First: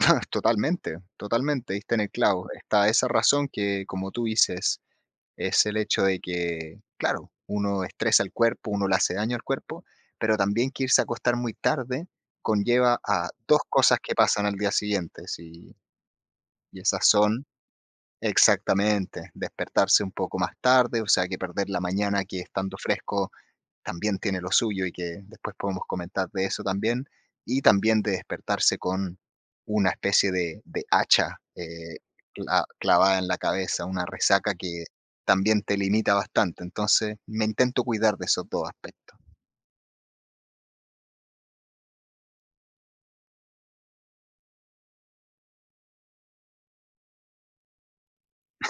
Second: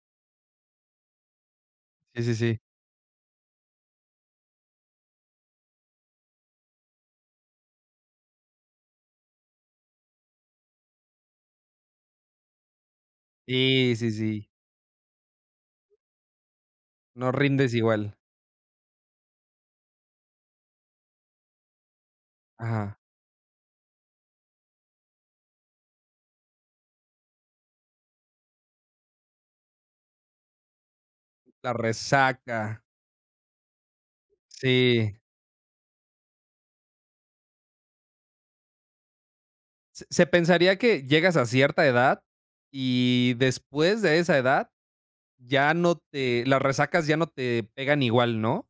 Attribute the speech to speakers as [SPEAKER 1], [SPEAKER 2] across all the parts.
[SPEAKER 1] Ah, totalmente, totalmente, diste en el
[SPEAKER 2] Sí, sí,
[SPEAKER 1] clavo.
[SPEAKER 2] sí.
[SPEAKER 1] Está esa razón que, como tú dices, es el hecho de que, claro, uno estresa el cuerpo, uno le hace daño al cuerpo, pero también, que irse a acostar muy tarde conlleva a 2
[SPEAKER 2] Sí,
[SPEAKER 1] cosas
[SPEAKER 2] sí,
[SPEAKER 1] que pasan
[SPEAKER 2] sí.
[SPEAKER 1] al día siguiente, sí, y esas
[SPEAKER 2] No
[SPEAKER 1] son
[SPEAKER 2] rindes igual.
[SPEAKER 1] Exactamente, despertarse un poco más tarde, o sea, que perder la mañana que, estando
[SPEAKER 2] Ajá.
[SPEAKER 1] fresco también tiene lo suyo y, que después podemos comentar de eso también. Y, también, de despertarse con una especie de de hacha,
[SPEAKER 2] La
[SPEAKER 1] eh, cla
[SPEAKER 2] resaca.
[SPEAKER 1] clavada en la cabeza, una resaca que
[SPEAKER 2] Sí.
[SPEAKER 1] también te limita bastante. Entonces, me intento cuidar de esos 2 aspectos.
[SPEAKER 2] Se se pensaría que llegas a cierta edad y después de esa edad ya no te las resacas ya no te pegan igual, ¿no?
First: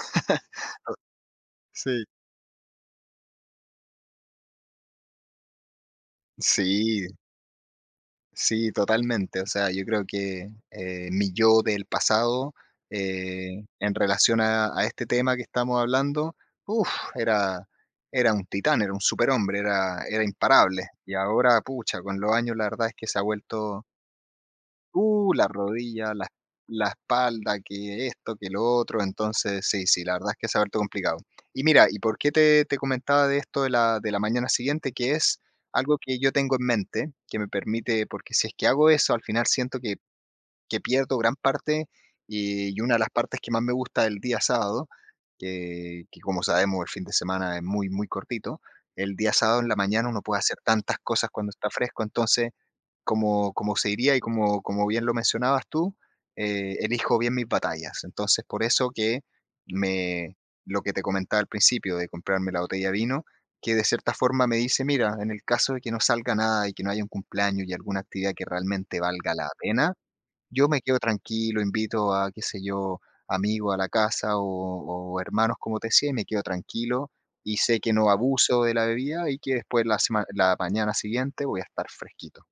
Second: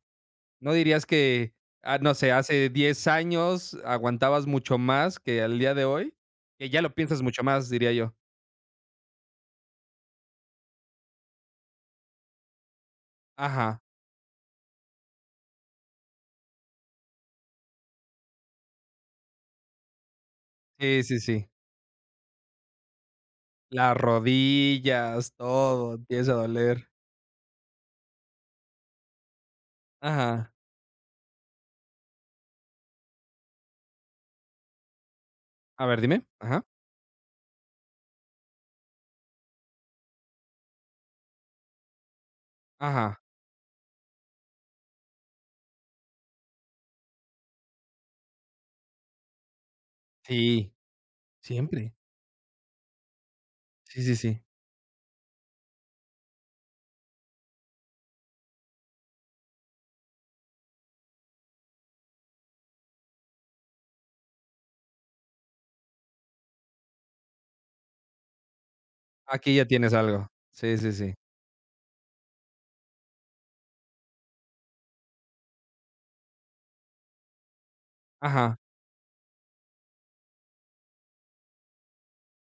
[SPEAKER 2] ¿No dirías que,
[SPEAKER 1] Oh
[SPEAKER 2] ah,
[SPEAKER 1] sí.
[SPEAKER 2] no sé, hace 10 años aguantabas mucho más que al día de hoy? Que ya lo
[SPEAKER 1] Sí.
[SPEAKER 2] piensas mucho más, diría yo.
[SPEAKER 1] Sí, totalmente. O sea, yo creo que, eh, mi yo del pasado, eh,
[SPEAKER 2] Ajá.
[SPEAKER 1] en relación a a este tema que estamos hablando, uf, era era un titán, era un superhombre, era era imparable.
[SPEAKER 2] Sí,
[SPEAKER 1] Y,
[SPEAKER 2] sí, sí.
[SPEAKER 1] ahora, pucha, con los años la verdad es que se ha vuelto
[SPEAKER 2] Las
[SPEAKER 1] Uh,
[SPEAKER 2] rodillas,
[SPEAKER 1] la
[SPEAKER 2] todo
[SPEAKER 1] rodilla, la es
[SPEAKER 2] empieza a doler.
[SPEAKER 1] la espalda, que esto, que lo otro. Entonces sí, sí, la verdad es que
[SPEAKER 2] Ajá.
[SPEAKER 1] se ha vuelto complicado. Y mira, y por qué te te comentaba de esto de la de la mañana siguiente, que es
[SPEAKER 2] A
[SPEAKER 1] algo
[SPEAKER 2] ver,
[SPEAKER 1] que
[SPEAKER 2] dime.
[SPEAKER 1] yo tengo en
[SPEAKER 2] Ajá.
[SPEAKER 1] mente, que me permite porque si es que hago eso, al final siento que que pierdo gran parte y y, una de las
[SPEAKER 2] Ajá.
[SPEAKER 1] partes que más me gusta del día sábado, que que como sabemos, el fin de semana es muy, muy cortito, el día sábado en la mañana uno puede hacer
[SPEAKER 2] Sí,
[SPEAKER 1] tantas cosas cuando está
[SPEAKER 2] siempre.
[SPEAKER 1] fresco. Entonces, como como se
[SPEAKER 2] Sí,
[SPEAKER 1] diría
[SPEAKER 2] sí,
[SPEAKER 1] y
[SPEAKER 2] sí.
[SPEAKER 1] como como bien lo mencionabas tú, eh, elijo bien mis batallas. Entonces, por eso que me lo que te comentaba al principio de comprarme la botella de vino, que de cierta forma me dice mira, en el caso de que no salga nada y que no haya un cumpleaños y alguna actividad que realmente valga la
[SPEAKER 2] Aquí ya
[SPEAKER 1] pena,
[SPEAKER 2] tienes algo.
[SPEAKER 1] yo
[SPEAKER 2] Sí,
[SPEAKER 1] me
[SPEAKER 2] sí,
[SPEAKER 1] quedo
[SPEAKER 2] sí.
[SPEAKER 1] tranquilo, invito a, qué sé yo, amigos a la casa o o hermanos, como te decía y, me quedo tranquilo y, sé que no
[SPEAKER 2] Ajá.
[SPEAKER 1] abuso de la bebida y, que después la sema la mañana siguiente voy a estar fresquito.